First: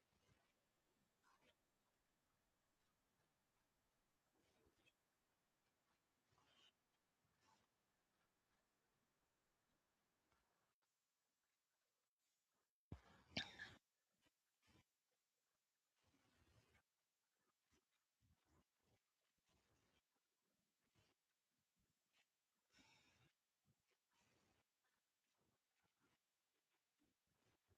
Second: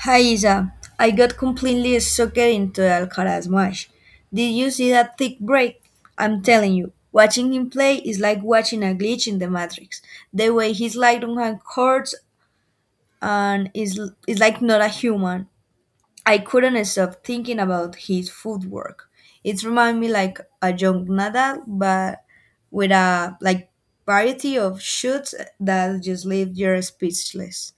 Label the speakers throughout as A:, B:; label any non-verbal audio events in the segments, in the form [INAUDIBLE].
A: Hi Isa, I got completely sucked into Alcaraz match. Did you see that thick break? I'm telling you, watching him play is like watching a glitch in the matrix. The way he's like on hand courts and is like not a human. I couldn't stop thinking about his footwork. It reminded me like a young Nadal, but with a like variety of shoots that just leave you speechless.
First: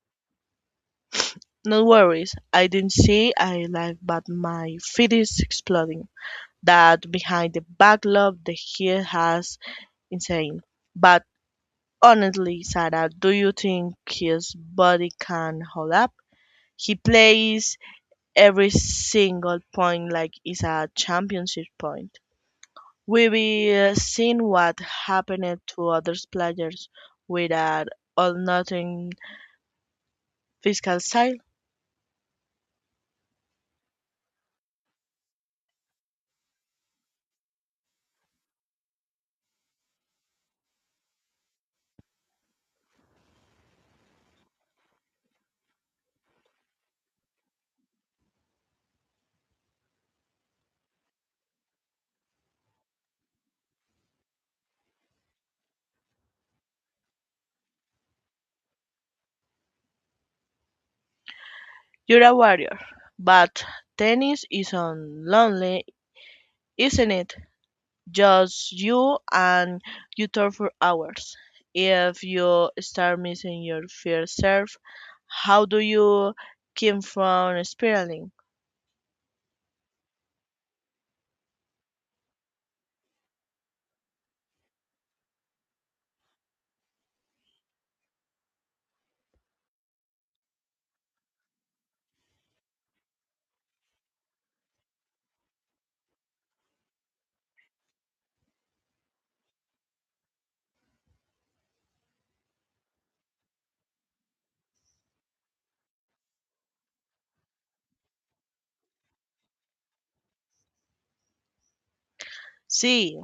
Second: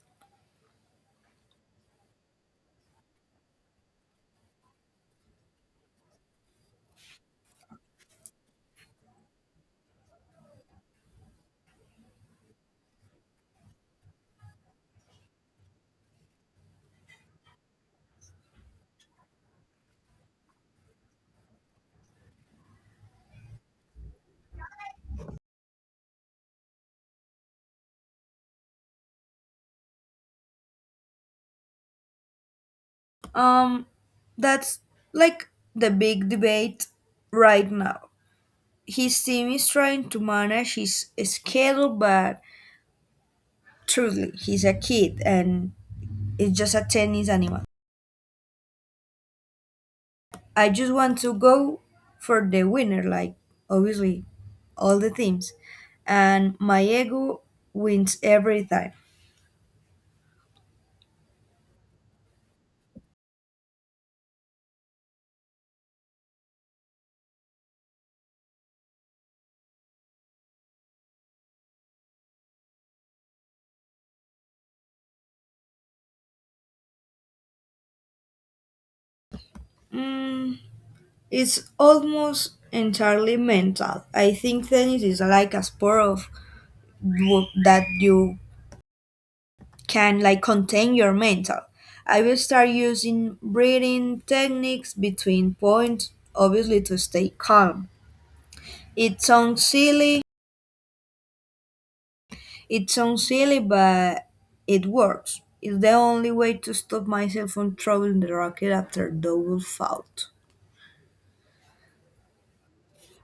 B: No worries. I didn't say I like, but my feed is exploding. That behind the backlog the here has insane. But honestly, Sarah, do you think his body can hold up? He plays every single point like it's a championship point. We've seen what happened to other players with that all nothing fiscal side.
A: Um, that's like the big debate right now. His team is trying to manage his schedule, but truly, he's a kid and it's just a tennis animal. I just want to go for the winner, like obviously all the teams, and my ego wins every time.
B: You're a warrior, but tennis is so lonely, isn't it? Just you and you talk for hours. If you start missing your fair serve, how do you keep from spiraling?
A: Mm, it's almost entirely mental. I think tennis is like a sport of that you can like contain your mental. I will start using breathing techniques between points, obviously to stay calm. It sounds silly, it sounds silly, but it works. It's the only way to stop myself from throwing the rocket after double fault.
B: See,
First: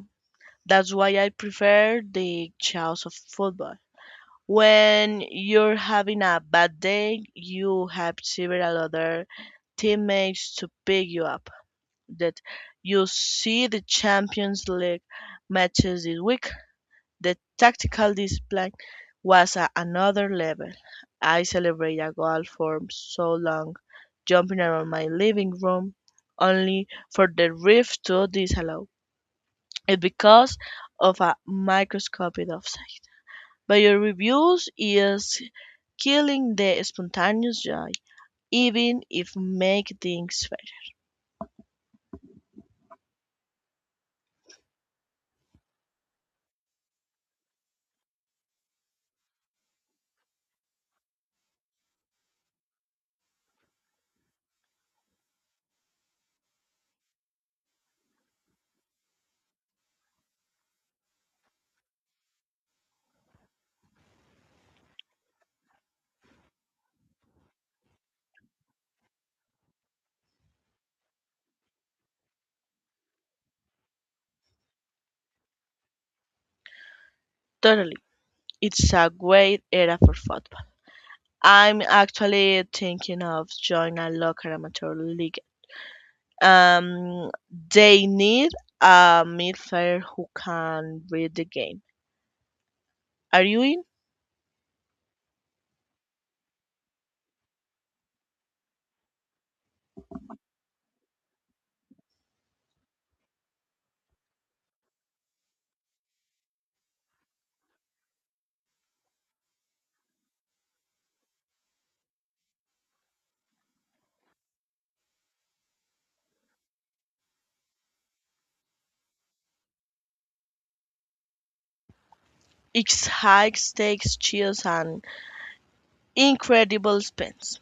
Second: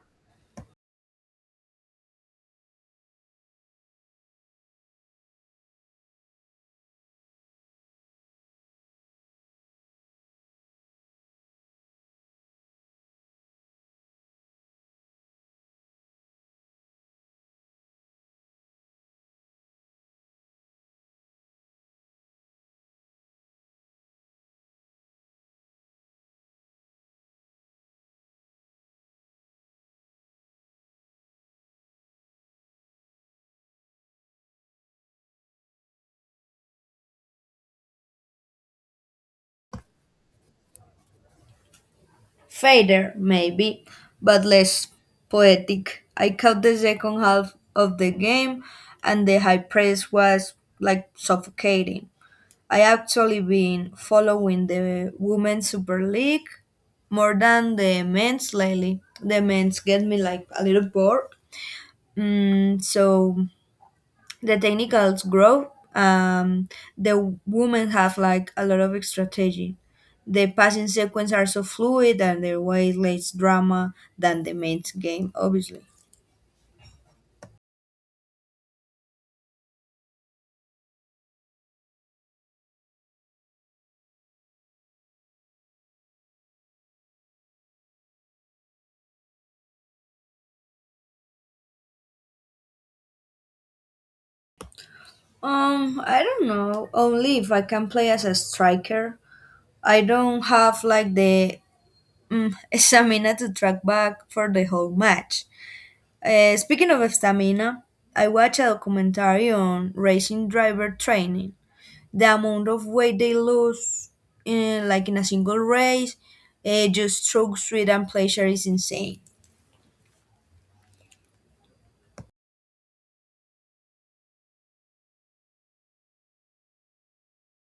B: that's why I prefer the chaos of football. When you're having a bad day, you have several other teammates to pick you up. That you see the Champions League matches this week. The tactical display was at another level. I celebrated a goal for so long, jumping around my living room, only for the ref to disallow it because of a microscopic offside. But your reviews is killing the spontaneous joy, even if make things fair.
A: Fader, maybe, but less poetic. I caught the second half of the game, and the high press was like suffocating. I actually been following the Women's Super League more than the men's lately. The men's get me like a little bored. Mm, so the technicals grow. The women have like a lot of strategy. The passing sequence are so fluid and their way less drama than the men's game, obviously.
B: Totally, it's a great era for football. I'm actually thinking of joining a local amateur league. Um, they need a midfielder who can read the game. Are you in?
A: I don't know. Only if I can play as a striker. I don't have like the stamina to track back for the whole match. Speaking of stamina, I watched a documentary on racing driver training. The amount of weight they lose, in, like in a single race, just stroke speed and pleasure is insane.
B: It's high stakes, chills, and incredible spins.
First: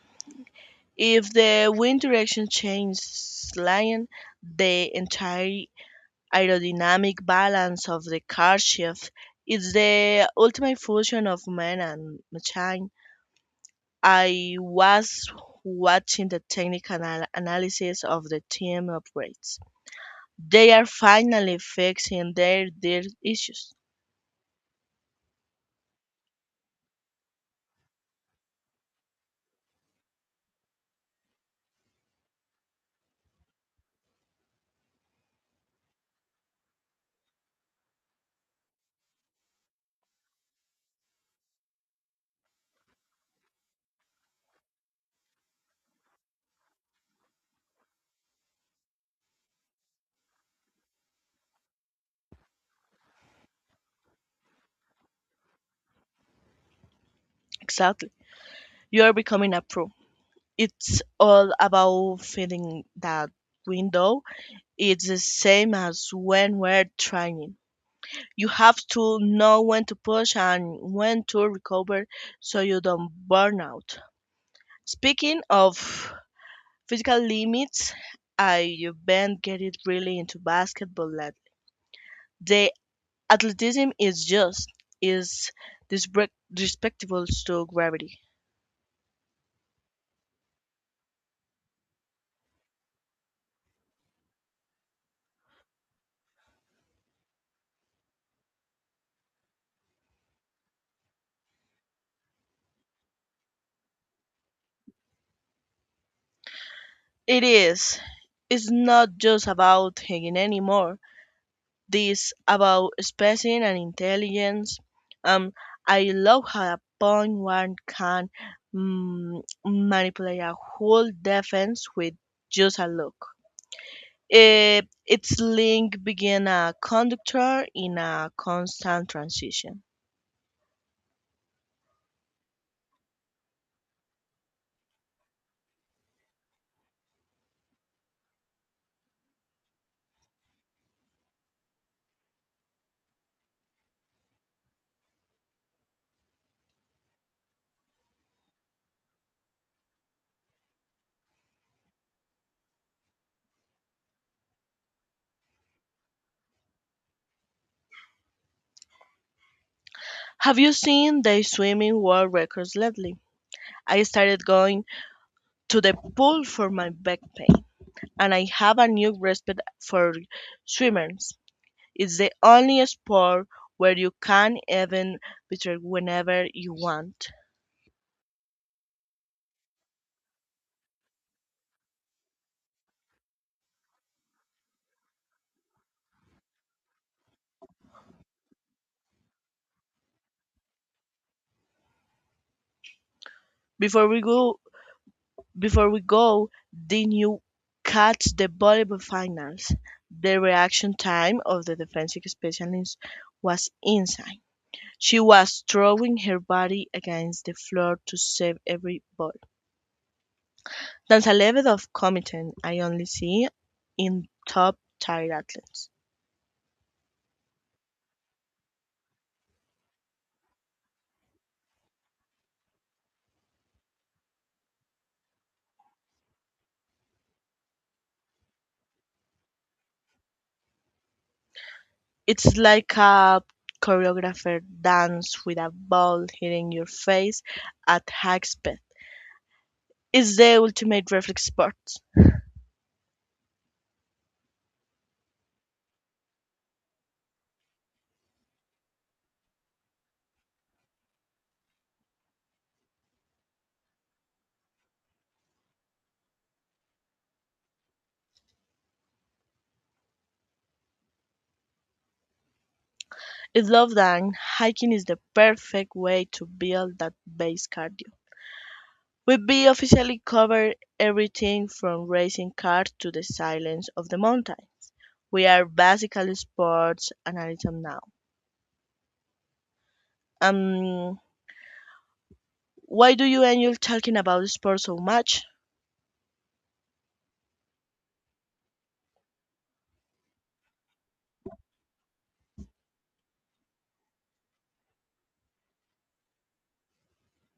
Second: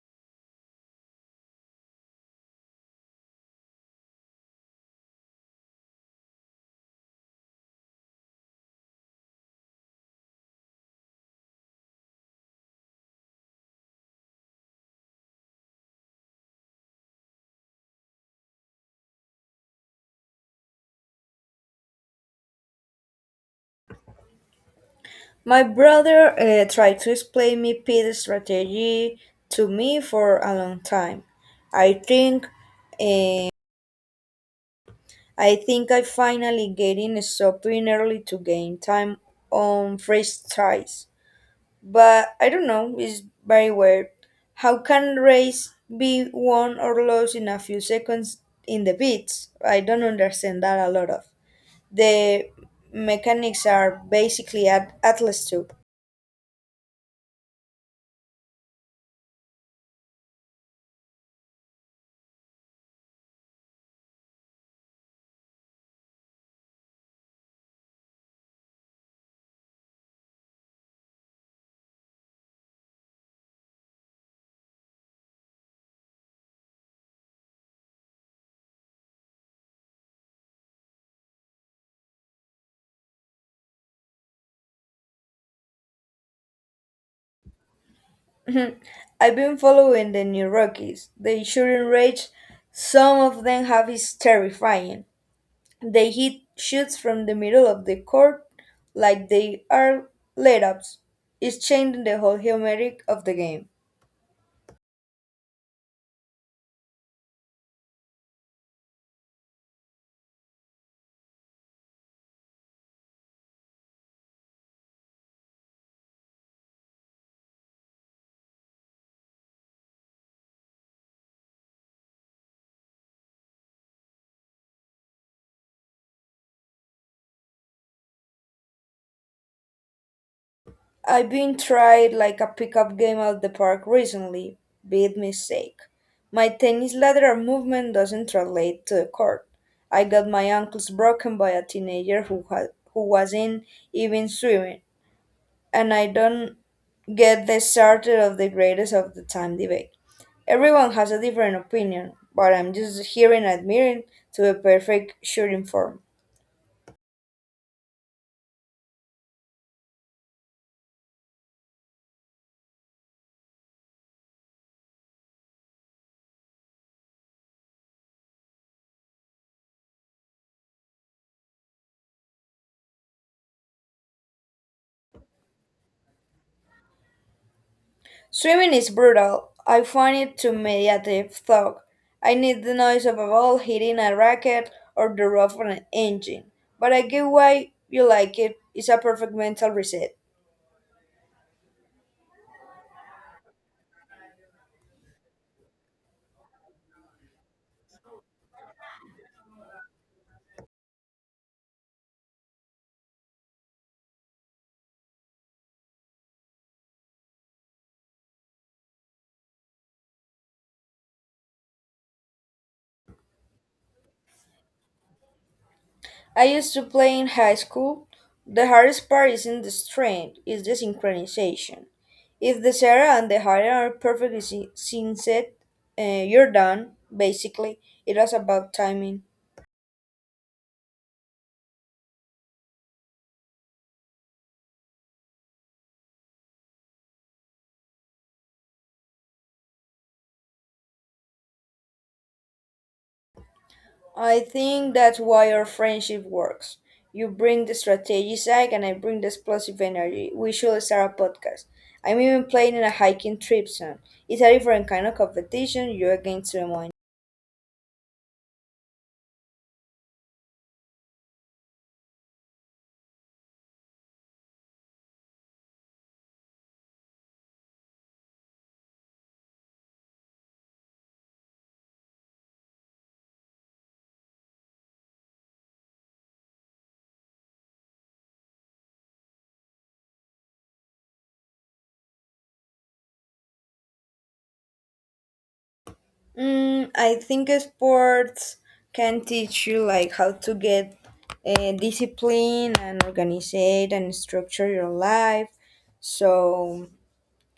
B: If the wind direction changes slightly, the entire aerodynamic balance of the car shifts. It's the ultimate fusion of man and machine. I was watching the technical analysis of the team upgrades. They are finally fixing their issues.
A: My brother tried to explain me pit strategy to me for a long time. I think I think I finally getting stopped doing early to gain time on fresh ties. But I don't know, it's very weird. How can race be won or lost in a few seconds in the beats? I don't understand that a lot of. The mechanics are basically at Atlas tube.
B: Exactly. You are becoming a pro. It's all about filling that window. It's the same as when we're training. You have to know when to push and when to recover so you don't burn out. Speaking of physical limits, I've been getting really into basketball lately. The athleticism is just is disrespectful to gravity.
A: [LAUGHS] I've been following the new Rockies. The shooting range, some of them have is terrifying. They hit shoots from the middle of the court like they are layups. It's changing the whole humeric of the game.
B: It is. It's not just about hanging anymore. This about spacing and intelligence. Um, I love how a point one can manipulate a whole defense with just a look. Eh, its link being a conductor in a constant transition.
A: I've been tried like a pickup game at the park recently. Big mistake. My tennis lateral movement doesn't translate to the court. I got my ankles broken by a teenager who wasn't even swimming, and I don't get the starter of the greatest of the time debate. Everyone has a different opinion, but I'm just hearing and admiring to the perfect shooting form.
B: Have you seen the swimming world records lately? I started going to the pool for my back pain, and I have a new respect for swimmers. It's the only sport where you can even betray whenever you want.
A: Swimming is brutal. I find it too meditative thought. I need the noise of a ball hitting a racket or the rough on an engine. But I get why you like it. It's a perfect mental reset.
B: Before we go, Before we go, did you catch the volleyball finals? The reaction time of the defensive specialist was insane. She was throwing her body against the floor to save every ball. That's a level of commitment I only see in top tier athletes.
A: I used to play in high school. The hardest part isn't the strength, it's the synchronization. If the Sarah and the Hyden are perfectly synced, you're done, basically. It was about timing.
B: It's like a choreographer dance with a ball hitting your face at high speed. It's the ultimate reflex sport.
A: I think that's why our friendship works. You bring the strategy side and I bring the explosive energy. We should start a podcast. I'm even playing in a hiking trip soon. It's a different kind of competition, you against someone.
B: I love that hiking is the perfect way to build that base cardio. We be officially covered everything from racing cars to the silence of the mountains. We are basically sports analysts now. Um, why do you end up talking about sports so much?
A: Mm, I think sports can teach you like how to get discipline and organize it and structure your life. So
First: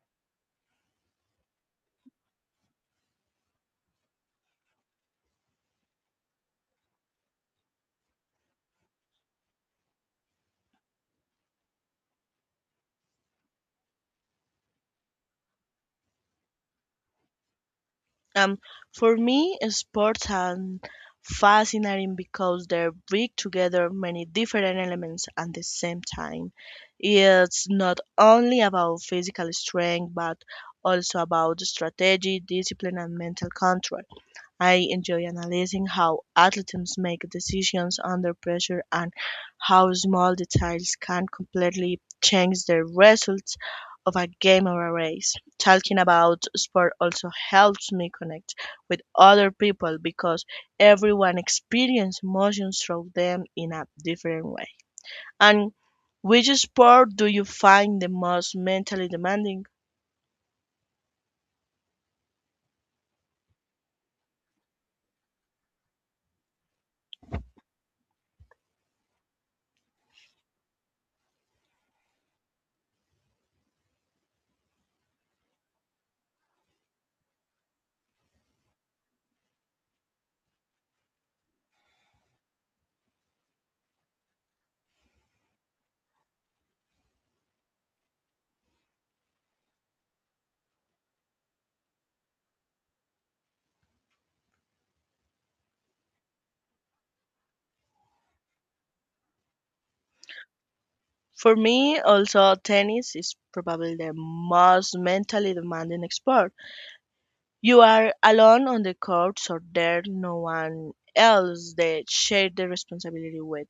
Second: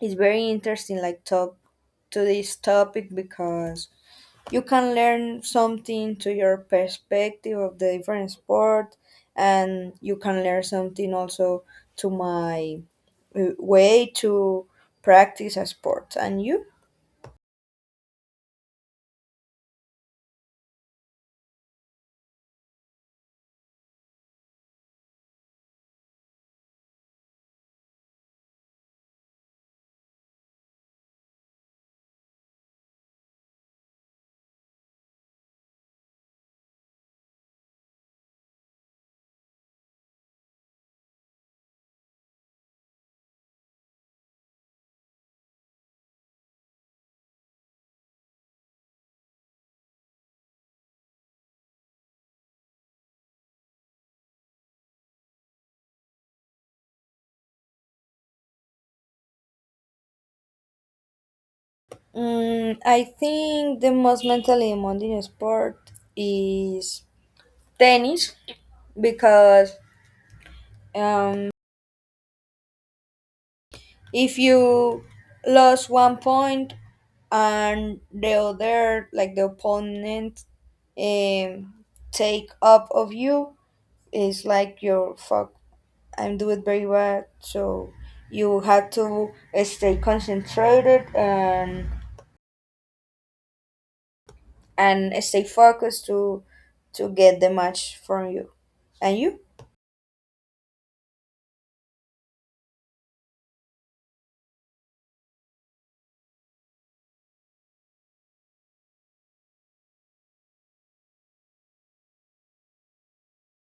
A: it's very interesting like talk to this topic because you can learn something to your perspective of the different sport and you can learn something also to my way to practice a sport. And you?
B: Um, for me, sports are fascinating because they bring together many different elements at the same time. It's not only about physical strength, but also about strategy, discipline, and mental control. I enjoy analyzing how athletes make decisions under pressure and how small details can completely change the results of a game or a race. Talking about sport also helps me connect with other people because everyone experiences emotions through them in a different way. And which sport do you find the most mentally demanding?
A: Mm, I think the most mentally demanding sport is tennis because um, if you lose one point and the other, like the opponent, um, take up of you, it's like your fuck. I'm doing very bad, so you have to stay concentrated and stay focused to get the match from you. And you?
B: For me, also, tennis is probably the most mentally demanding sport. You are alone on the court, so there's no one else that share the responsibility with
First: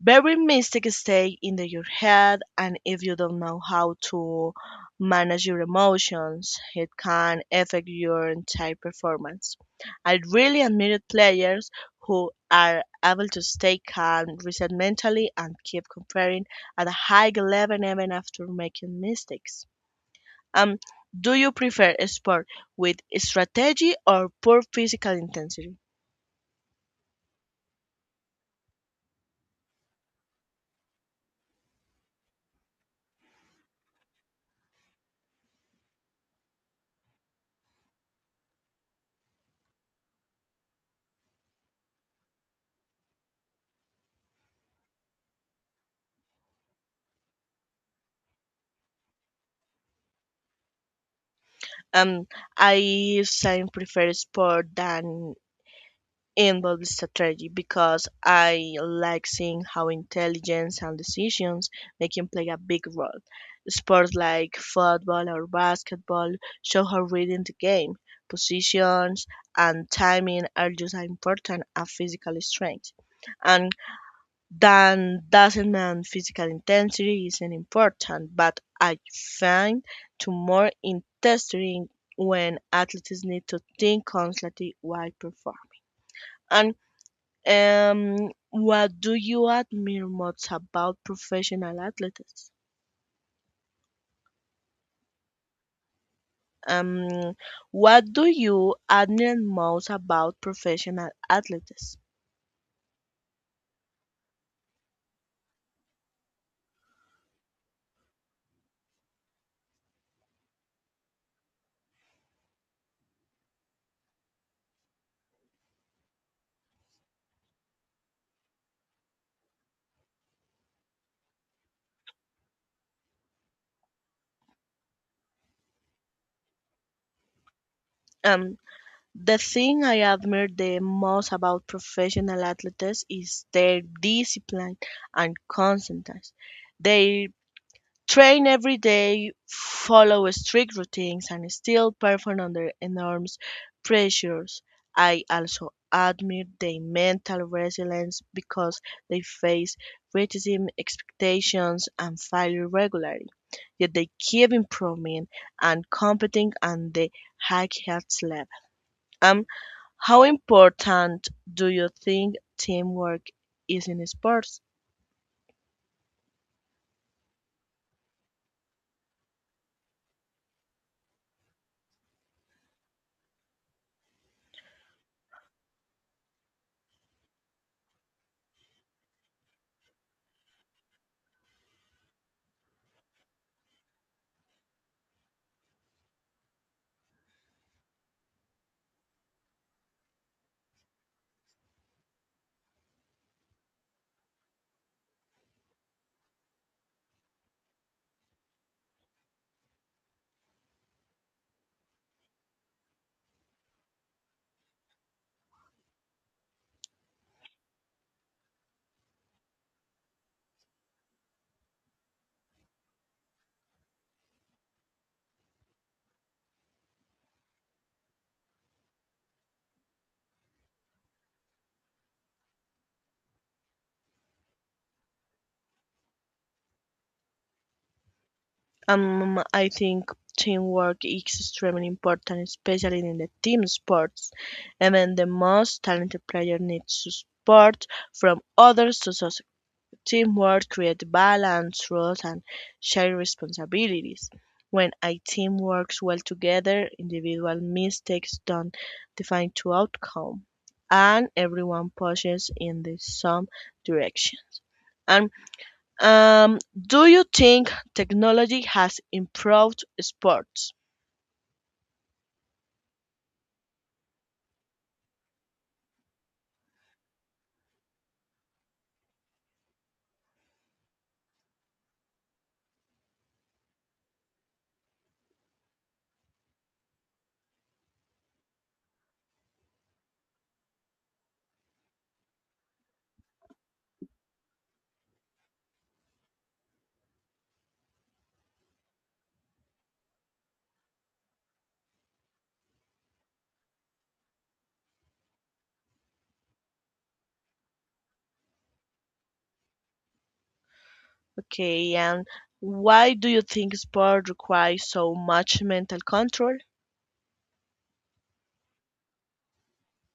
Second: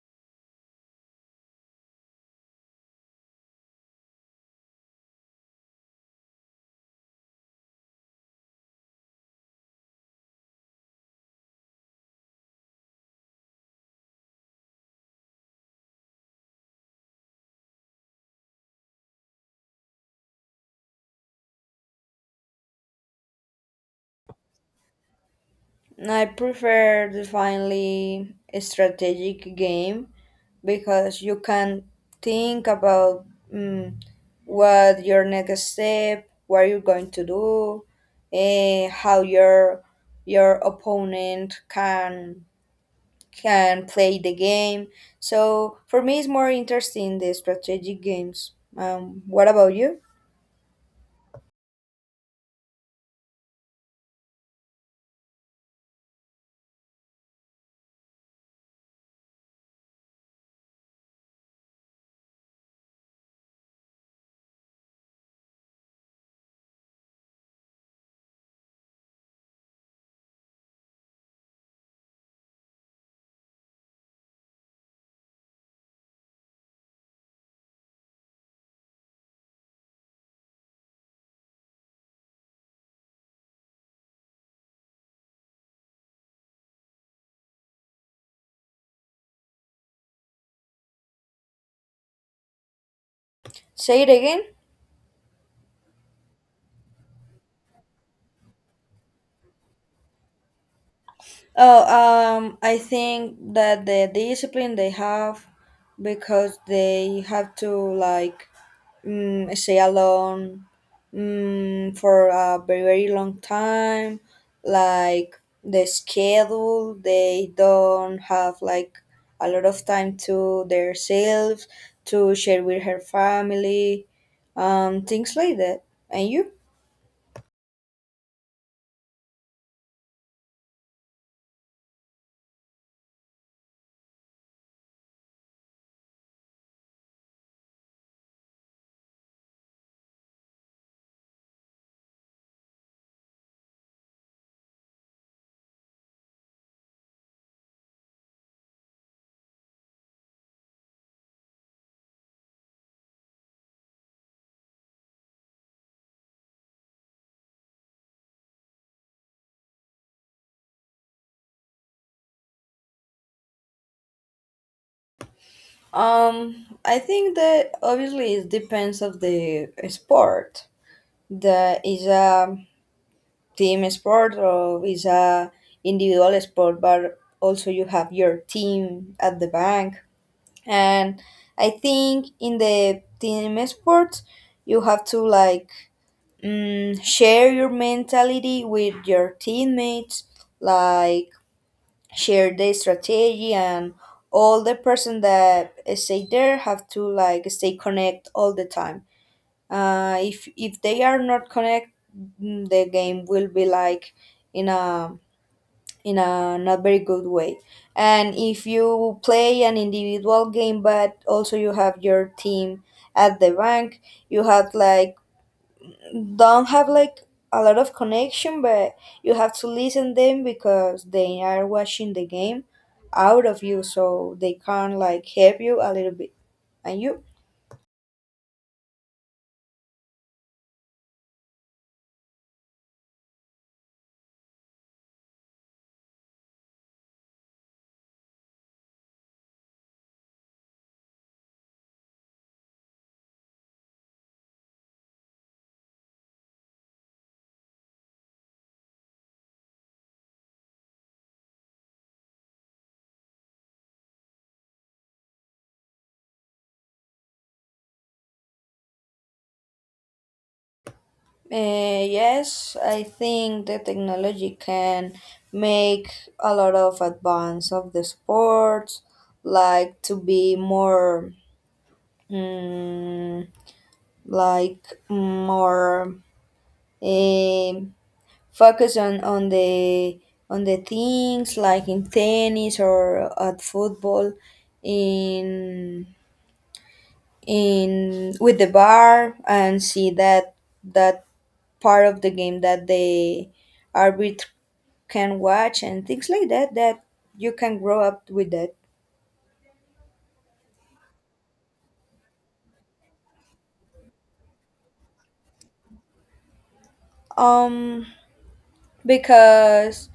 B: very mistake stay your head, and if you don't know how to manage your emotions, it can affect your entire performance. I really admire players who are able to stay calm, reset mentally, and keep comparing at a high level even after making mistakes. um do you prefer a sport with strategy or poor physical intensity?
A: I prefer definitely a strategic game because you can think about mm, what your next step, what you're going to do, how your opponent can play the game. So for me, it's more interesting the strategic games. What about you?
B: um I sometimes prefer sport than involved in strategy because I like seeing how intelligence and decisions making play a big role. Sports like football or basketball show how reading the game, positions, and timing are just as important as physical strength. And then doesn't mean physical intensity isn't important, but I find to more interesting when athletes need to think constantly while performing. And what do you admire most about professional athletes?
A: Say it again.
B: Um, what do you admire most about professional
A: Oh,
B: athletes?
A: I think that the discipline they have because they have to like stay alone for a very very long time. Like the schedule, they don't have like a lot of time to themselves to share with her family, things like that. And you?
B: Um, the thing I admire the most about professional athletes is their discipline and constantness. Their train every day, follow strict routines, and still perform under enormous pressures. I also admire their mental resilience because they face criticism, expectations, and failure regularly. Yet they keep improving and competing at the highest level. Um, how important do you think teamwork is in sports?
A: I think that obviously it depends of the sport. That is a team sport or is a individual sport, but also you have your team at the bank, and I think in the team sports you have to like share your mentality with your teammates, like share the strategy, and all the person that stay there have to like stay connect all the time. If they are not connect, the game will be like in a in a not very good way. And if you play an individual game, but also you have your team at the bank, you have like don't have like a lot of connection, but you have to listen them because they are watching the game out of you, so they can like help you a little bit. And you?
B: I think teamwork is extremely important, especially in the team sports. Even the most talented player needs support from others to succeed. Teamwork creates balance, trust, and shared responsibilities. When a team works well together, individual mistakes don't define the outcome, and everyone pushes in the same direction. And do you think technology has improved sports?
A: Yes, I think the technology can make a lot of advance of the sports, like to be more, mm, like more um focus on the things like in tennis or at football, in in with the bar and see that that part of the game that they are can watch and things like that that you can grow up with that.
B: Okay, and why do you think sport requires so much mental control?
A: um because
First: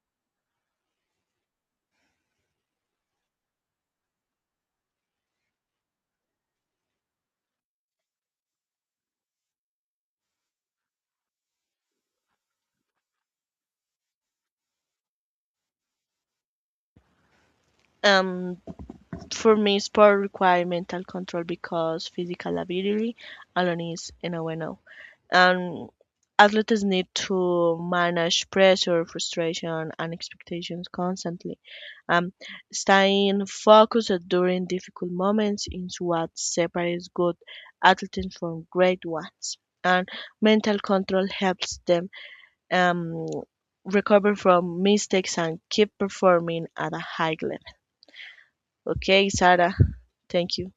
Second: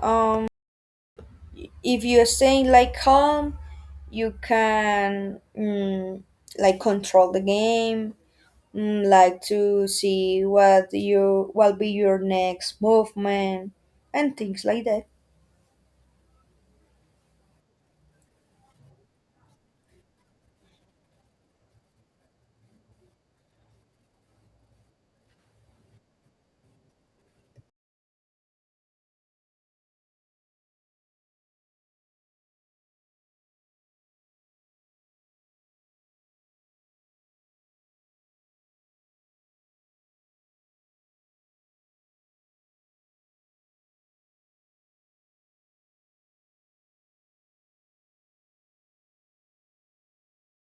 A: um if you're staying like calm you can like control the game, like to see what you what be your next movement and things like that.
B: Um, for me, sport requires mental control because physical ability alone is no bueno. And athletes need to manage pressure, frustration, and expectations constantly. Um, Staying focused during difficult moments is what separates good athletes from great ones. And mental control helps them um, recover from mistakes and keep performing at a high level. Okay, Sarah, thank you.